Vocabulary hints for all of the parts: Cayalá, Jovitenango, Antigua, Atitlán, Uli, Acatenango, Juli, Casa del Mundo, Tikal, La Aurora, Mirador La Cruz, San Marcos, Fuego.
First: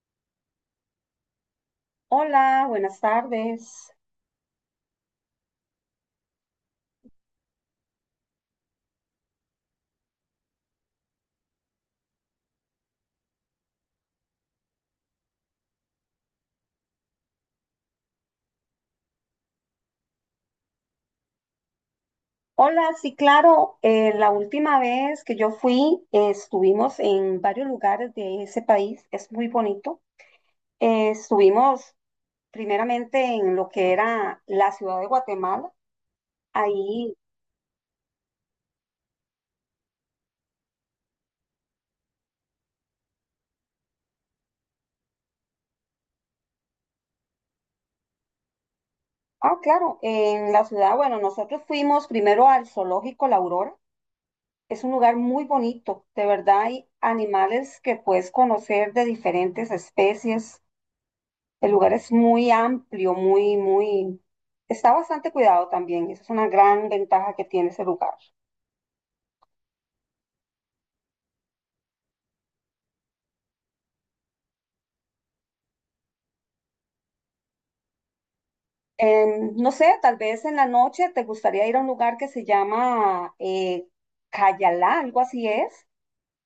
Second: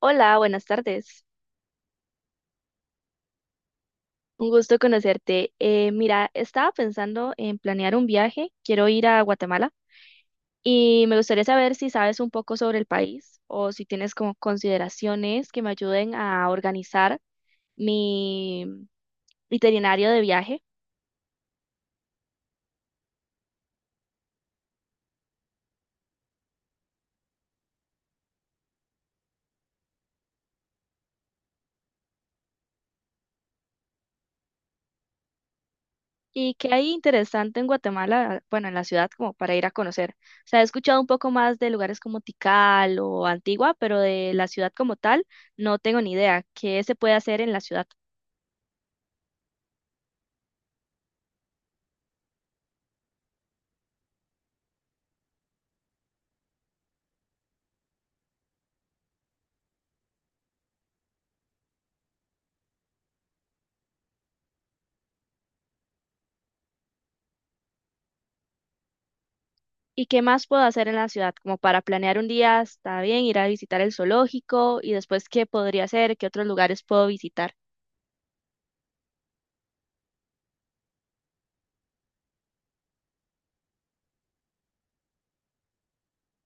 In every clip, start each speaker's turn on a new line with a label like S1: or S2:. S1: Hola, buenas tardes.
S2: Hola, buenas tardes.
S1: Un gusto conocerte. Mira, estaba pensando en planear un viaje. Quiero ir a Guatemala y me gustaría saber si sabes un poco sobre el país o si tienes como consideraciones que me ayuden a organizar mi itinerario de viaje
S2: Hola, sí, claro, la última vez que yo fui, estuvimos en varios lugares de ese país, es muy bonito. Estuvimos primeramente en lo que era la ciudad de Guatemala,
S1: y qué hay
S2: ahí,
S1: interesante en Guatemala, bueno, en la ciudad como para ir a conocer. O sea, he escuchado un poco más de lugares como Tikal o Antigua, pero de la ciudad como tal no tengo ni idea. ¿Qué se puede hacer en la ciudad?
S2: ah, claro, en la ciudad, bueno, nosotros fuimos primero al zoológico La Aurora, es un lugar muy bonito, de verdad hay animales que puedes conocer de diferentes especies. El lugar es muy amplio, muy, muy. Está bastante cuidado también. Esa es una gran ventaja que tiene ese lugar.
S1: ¿Y qué más puedo hacer en la ciudad? Como para planear un día, está bien, ir a visitar el zoológico y después qué podría hacer, qué otros lugares puedo visitar.
S2: No sé, tal vez en la noche te gustaría ir a un lugar que se llama Cayalá, algo así es.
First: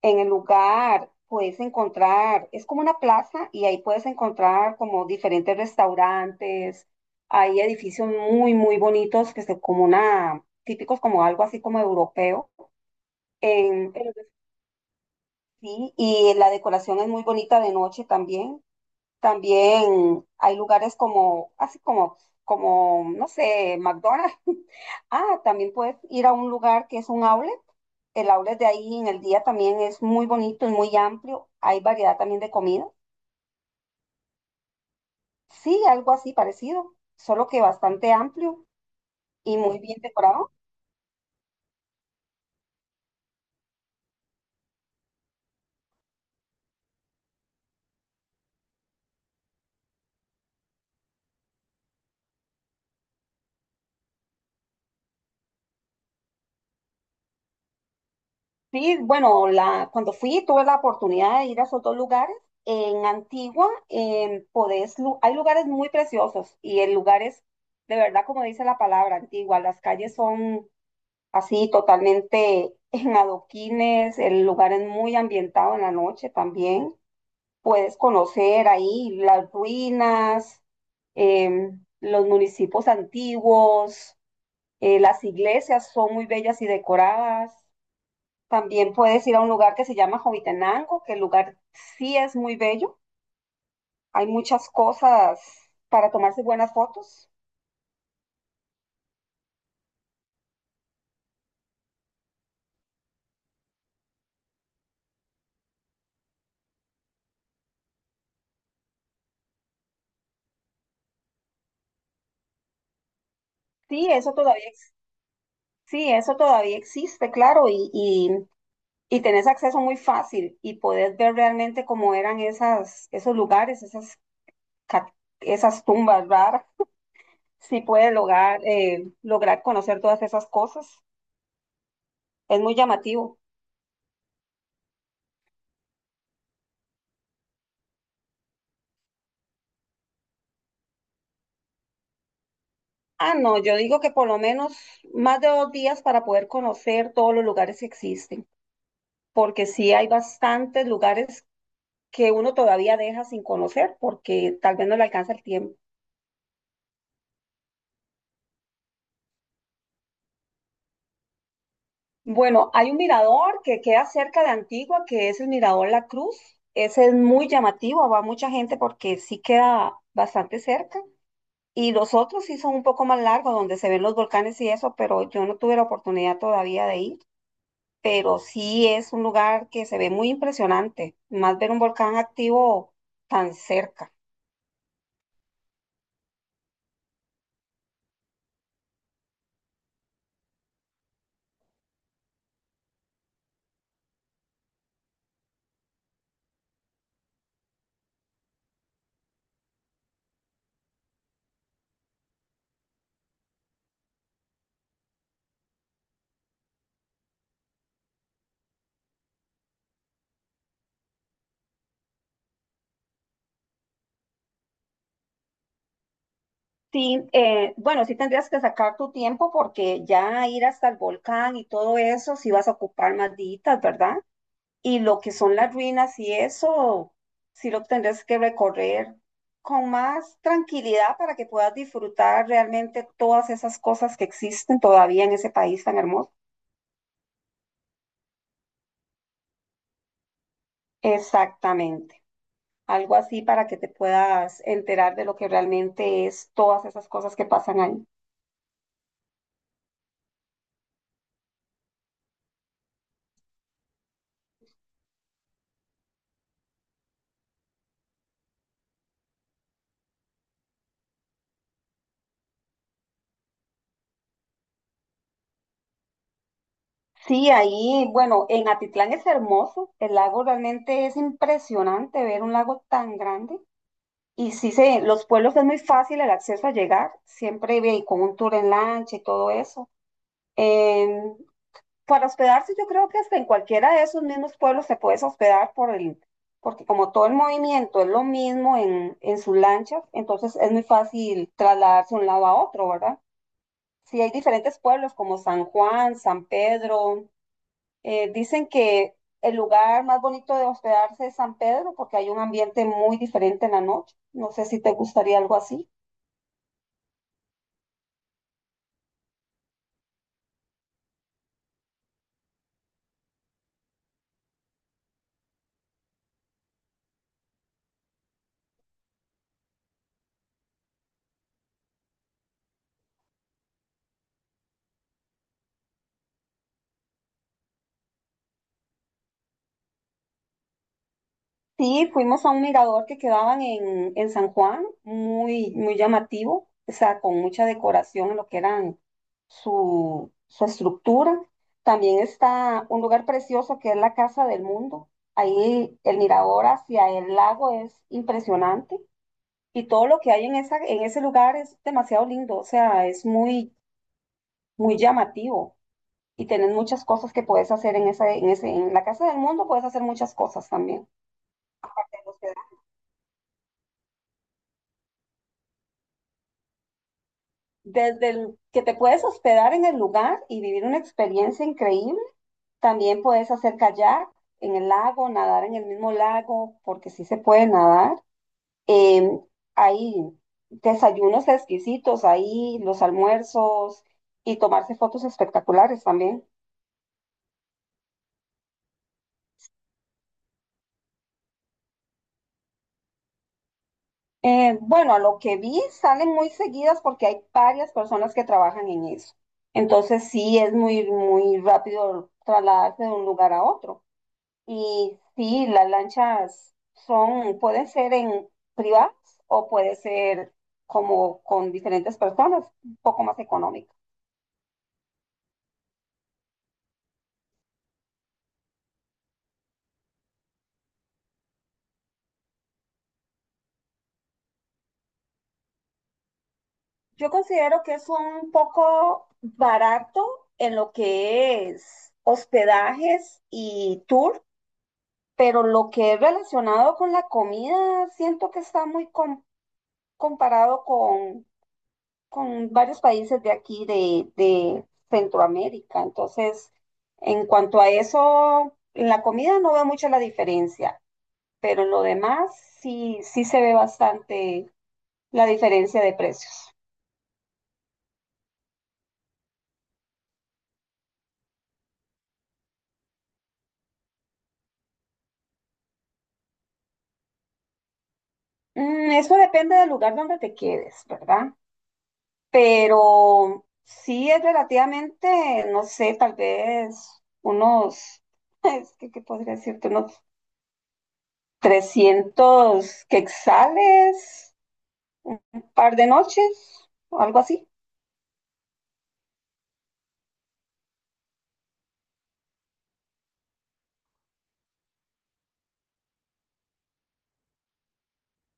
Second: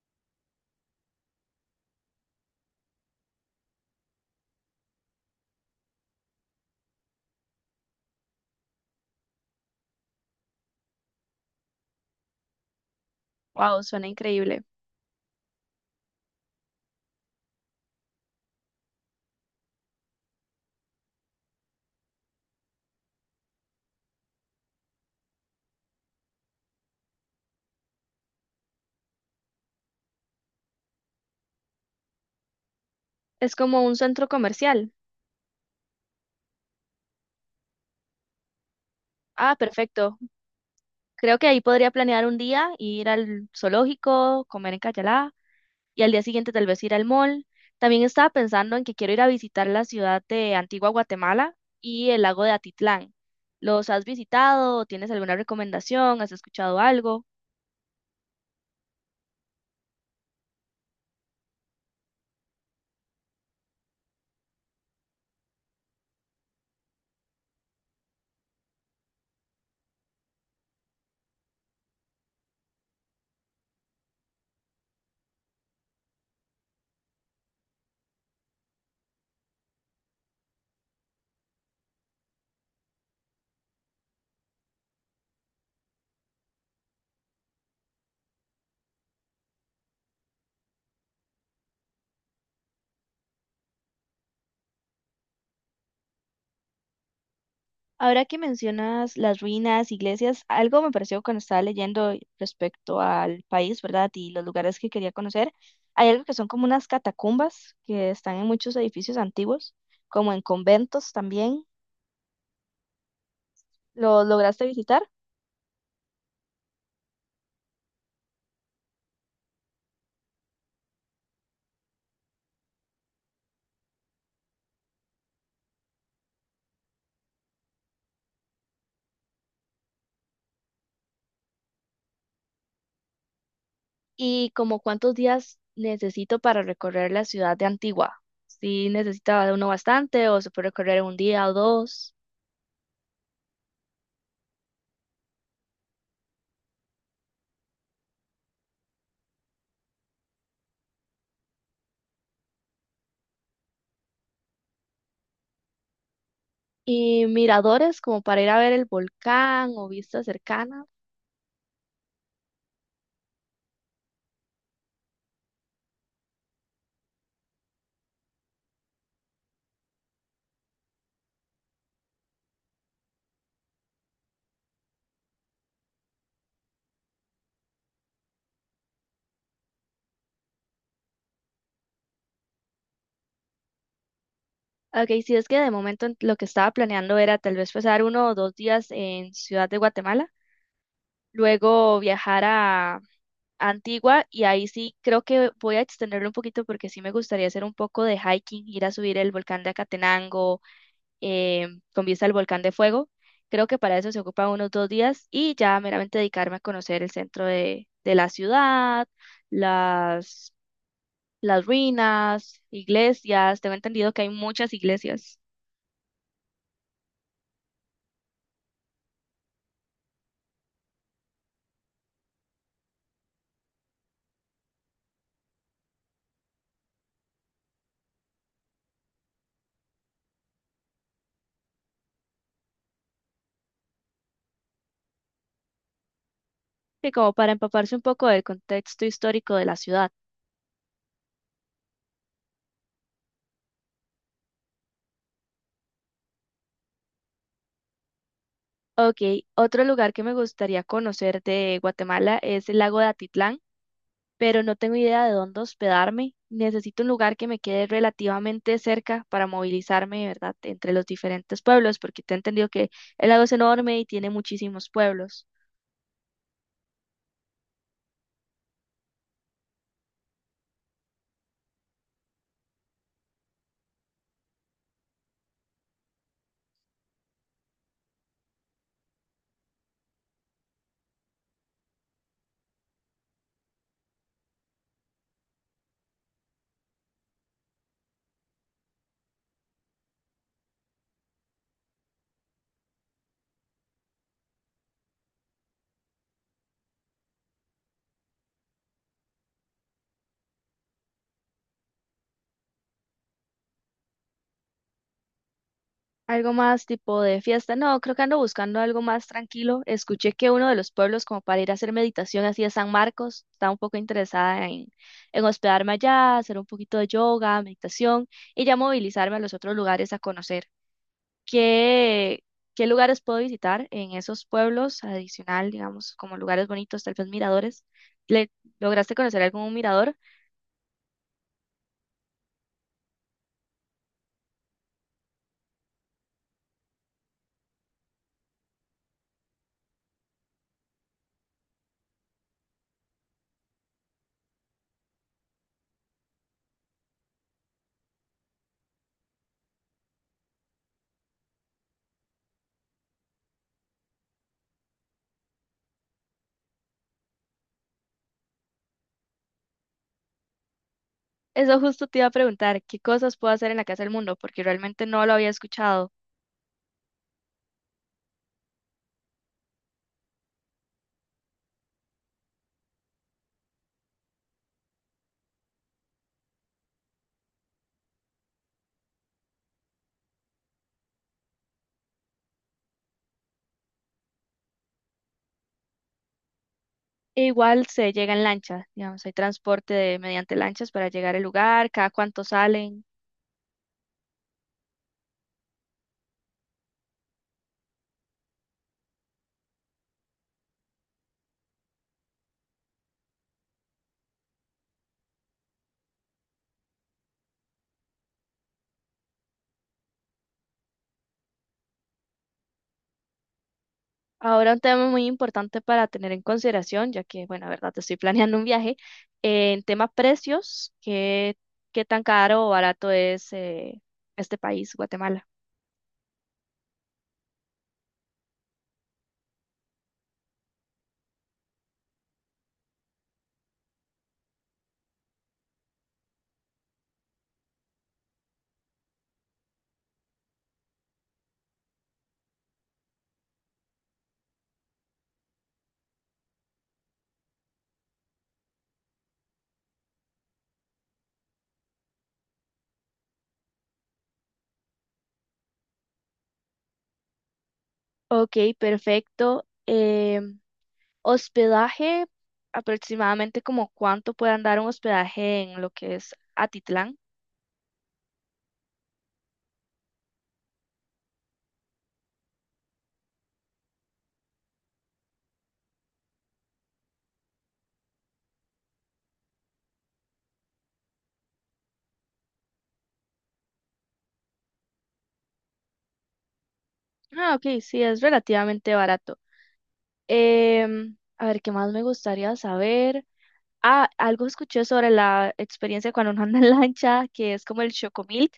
S2: En el lugar puedes encontrar, es como una plaza y ahí puedes encontrar como diferentes restaurantes. Hay edificios muy, muy bonitos que son como una, típicos como algo así como europeo.
S1: Wow,
S2: En,
S1: suena increíble.
S2: Sí, y la decoración es muy bonita de noche también. También hay lugares como, no sé, McDonald's. Ah, también puedes ir a un lugar que es un outlet. El outlet de ahí en el día también es muy bonito y muy amplio. Hay variedad también de comida.
S1: Es como un centro comercial.
S2: Sí, algo así parecido, solo que bastante amplio
S1: Ah,
S2: y muy bien
S1: perfecto.
S2: decorado.
S1: Creo que ahí podría planear un día, ir al zoológico, comer en Cayalá y al día siguiente tal vez ir al mall. También estaba pensando en que quiero ir a visitar la ciudad de Antigua Guatemala y el lago de Atitlán. ¿Los has visitado? ¿Tienes alguna recomendación? ¿Has escuchado algo?
S2: Sí, bueno, la, cuando fui tuve la oportunidad de ir a esos dos lugares. En Antigua podés, hay lugares muy preciosos y el lugar es, de verdad, como dice la palabra, Antigua. Las calles son así totalmente en adoquines, el lugar es muy ambientado en la noche también. Puedes conocer ahí las ruinas, los municipios antiguos, las iglesias son muy bellas y decoradas. También puedes ir a un lugar que se llama Jovitenango, que el lugar sí es muy bello. Hay muchas cosas para tomarse buenas fotos.
S1: Ahora que mencionas las ruinas, iglesias, algo me pareció cuando estaba leyendo respecto al país, ¿verdad? Y los lugares que quería conocer. Hay algo que son como unas catacumbas que están en muchos edificios antiguos, como en conventos también.
S2: Sí,
S1: ¿Lo
S2: eso todavía,
S1: lograste
S2: ex-
S1: visitar?
S2: sí, eso todavía existe, claro, y tenés acceso muy fácil y podés ver realmente cómo eran esas, esos lugares, ca- esas tumbas raras. Sí puedes lograr conocer todas esas cosas. Es muy llamativo.
S1: ¿Y como cuántos días necesito para recorrer la ciudad de Antigua? Si necesitaba de uno bastante o se puede recorrer en un día o dos.
S2: Ah, no, yo digo que por lo menos más de 2 días para poder conocer todos los lugares que existen. Porque sí hay bastantes lugares que uno todavía deja sin conocer porque tal vez no le alcanza el tiempo.
S1: Y miradores como para ir a ver el volcán o vistas cercanas.
S2: Bueno, hay un mirador que queda cerca de Antigua, que es el Mirador La Cruz. Ese es muy llamativo, va mucha gente porque sí queda bastante cerca. Y los otros sí son un poco más largos, donde se ven los volcanes y eso, pero yo no tuve la oportunidad todavía de ir. Pero sí es un lugar que se ve muy impresionante, más ver un volcán activo tan cerca.
S1: Ok, sí, es que de momento en- lo que estaba planeando era tal vez pasar uno o dos días en Ciudad de Guatemala, luego viajar a Antigua y ahí sí creo que voy a extenderlo un poquito porque sí me gustaría hacer un poco de hiking, ir a subir el volcán de Acatenango eh, con vista al volcán de Fuego. Creo que para eso se ocupan unos dos días y ya meramente dedicarme a conocer el centro de la ciudad, las, las ruinas, iglesias. Tengo entendido que hay muchas iglesias.
S2: Sí, bueno, sí tendrías que sacar tu tiempo porque ya ir hasta el volcán y todo eso, sí vas a ocupar más días, ¿verdad? Y lo que son las ruinas y eso, sí lo tendrías que recorrer con más tranquilidad para que puedas disfrutar realmente todas esas cosas que existen todavía en ese país tan hermoso.
S1: Sí, como para empaparse un poco del contexto histórico de la ciudad.
S2: Exactamente, algo así para que te puedas enterar de lo que realmente es todas esas cosas que pasan ahí.
S1: Ok, otro lugar que me gustaría conocer de Guatemala es el lago de Atitlán, pero no tengo idea de dónde hospedarme. Necesito un lugar que me quede relativamente cerca para movilizarme, ¿verdad?, entre los diferentes pueblos, porque te he entendido que el lago es enorme y tiene muchísimos pueblos.
S2: Sí, ahí, bueno, en Atitlán es hermoso, el lago realmente es impresionante ver un lago tan grande. Y sí, se, los pueblos es muy fácil el acceso a llegar, siempre con un tour en lancha y todo eso. Em, para hospedarse, yo creo que hasta en cualquiera de esos mismos pueblos se puedes hospedar porque como todo el movimiento es lo mismo en sus lanchas, entonces es muy fácil trasladarse de un lado a otro, ¿verdad? Sí, hay diferentes pueblos como San Juan, San Pedro. Dicen que el lugar más bonito de hospedarse es San Pedro porque hay un ambiente muy diferente en la noche. No sé si te gustaría algo así.
S1: Algo más tipo de fiesta. No, creo que ando buscando algo más tranquilo. Escuché que uno de los pueblos como para ir a hacer meditación así es San Marcos. Estaba un poco interesada en hospedarme allá, hacer un poquito de yoga, meditación y ya movilizarme a los otros lugares a conocer. ¿Qué, ¿qué lugares puedo visitar en esos pueblos adicional, digamos, como lugares bonitos, tal vez miradores? ¿Le lograste conocer algún mirador?
S2: Sí, fuimos a un mirador que quedaban en San Juan, muy, muy llamativo, o sea, con mucha decoración en lo que eran su estructura. También está un lugar precioso que es la Casa del Mundo. Ahí el mirador hacia el lago es impresionante. Y todo lo que hay en esa, en ese lugar es demasiado lindo, o sea, es muy, muy llamativo. Y tenés muchas cosas que puedes hacer en esa, en la Casa del Mundo puedes hacer muchas cosas también.
S1: Eso justo te iba a preguntar, ¿qué cosas puedo hacer en la Casa del Mundo? Porque realmente no lo había escuchado.
S2: Desde el que te puedes hospedar en el lugar y vivir una experiencia increíble, también puedes hacer kayak en el lago, nadar en el mismo lago, porque sí se puede nadar. Em, Hay desayunos exquisitos ahí, los almuerzos y tomarse fotos espectaculares también.
S1: E igual se llega en lancha, digamos, hay transporte de- mediante lanchas para llegar al lugar, cada cuánto salen.
S2: Bueno, a lo que vi salen muy seguidas porque hay varias personas que trabajan en eso. Entonces sí es muy, muy rápido trasladarse de un lugar a otro. Y sí, las lanchas son, pueden ser en privadas o puede ser como con diferentes personas, un poco más económico.
S1: Ahora un tema muy importante para tener en consideración, ya que, bueno, la verdad, estoy planeando un viaje, en tema precios, ¿qué tan caro o barato es este país, Guatemala?
S2: Yo considero que es un poco barato en lo que es hospedajes y tour pero lo que es relacionado con la comida, siento que está muy comparado con varios países de aquí, de Centroamérica. Entonces, en cuanto a eso, en la comida no veo mucho la diferencia, pero en lo demás sí, sí se ve bastante la diferencia de precios.
S1: Ok, perfecto. Hospedaje, aproximadamente como cuánto puede andar un hospedaje en lo que es Atitlán.
S2: Eso depende del lugar donde te quedes, ¿verdad? Pero sí es relativamente, no sé, tal vez unos, es que, ¿qué podría decirte? Unos 300 quetzales, un par de noches, o algo
S1: Ah,
S2: así.
S1: ok, sí, es relativamente barato. A ver, ¿qué más me gustaría saber? Ah, algo escuché sobre la experiencia cuando uno anda en lancha, que es como el chocomilk.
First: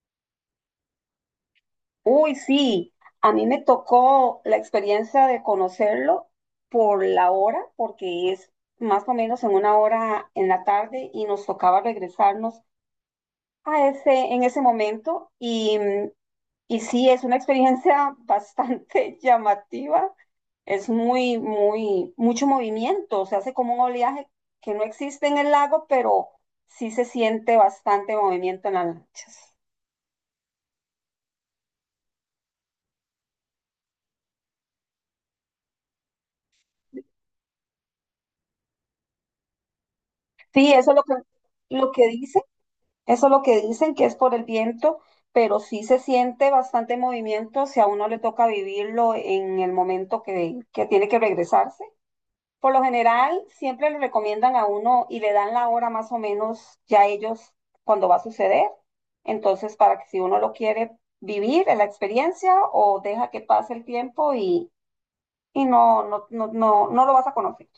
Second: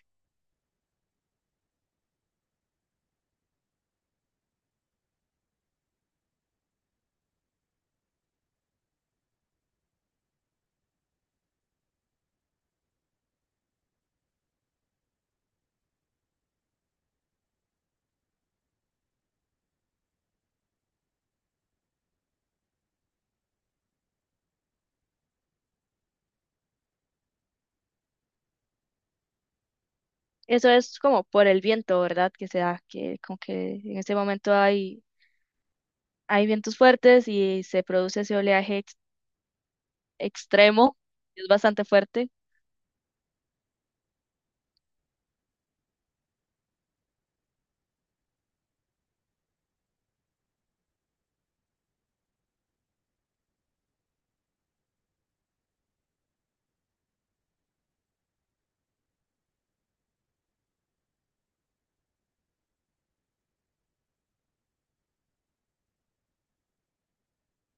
S2: Uy, sí, a mí me tocó la experiencia de conocerlo por la hora, porque es más o menos en una hora en la tarde y nos tocaba regresarnos a ese, en ese momento. Y sí, es una experiencia bastante llamativa, es muy, muy, mucho movimiento, se hace como un oleaje que no existe en el lago, pero sí se siente bastante movimiento en las lanchas.
S1: Eso es como por el viento, ¿verdad? Que se da, que como que en ese momento hay, hay vientos fuertes y se produce ese oleaje ex-
S2: Sí, eso es
S1: extremo,
S2: lo que,
S1: es bastante
S2: lo que
S1: fuerte.
S2: dicen, eso es lo que dicen, que es por el viento, pero sí se siente bastante movimiento si a uno le toca vivirlo en el momento que tiene que regresarse. Por lo general, siempre le recomiendan a uno y le dan la hora más o menos ya ellos cuando va a suceder. Entonces, para que si uno lo quiere vivir en la experiencia o deja que pase el tiempo y no, no, no, no, no lo vas a conocer.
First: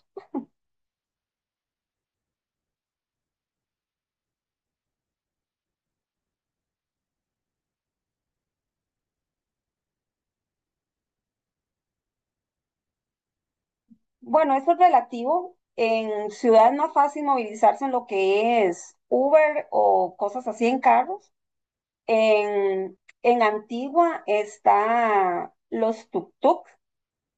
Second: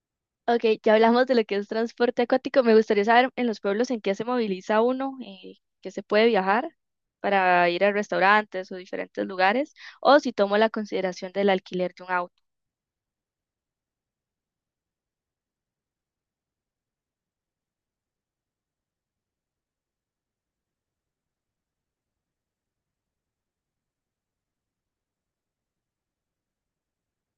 S1: Ok, ya hablamos de lo que es transporte acuático. Me gustaría saber en los pueblos en qué se moviliza uno, que se puede viajar para ir a restaurantes o diferentes lugares, o si tomo la consideración del alquiler de un auto.
S2: Bueno, eso es relativo. En ciudad es más fácil movilizarse en lo que es Uber o cosas así en carros. En Antigua está los tuk-tuk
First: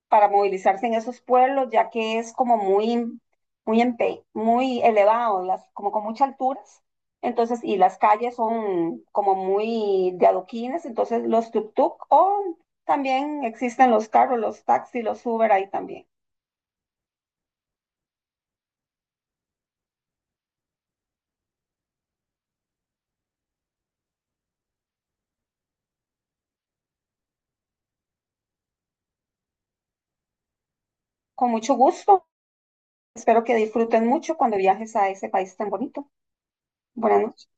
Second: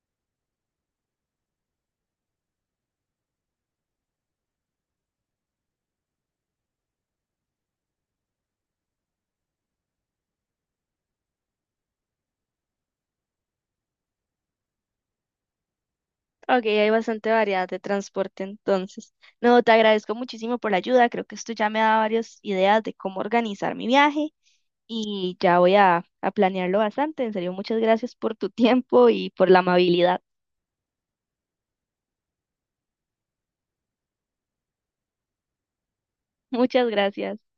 S2: para movilizarse en esos pueblos, ya que es como muy, muy, muy elevado, las, como con muchas alturas. Entonces, y las calles son como muy de adoquines, entonces los tuk-tuk o también existen los carros, los taxis, los Uber ahí también.
S1: Ok, hay bastante variedad de transporte entonces. No, te agradezco muchísimo por la ayuda. Creo que esto ya me da varias ideas de cómo organizar mi viaje y ya voy a planearlo bastante. En serio, muchas gracias por tu tiempo y por la amabilidad.
S2: Con mucho gusto. Espero que disfruten mucho cuando viajes a ese país tan bonito.
S1: Muchas
S2: Buenas
S1: gracias.
S2: noches.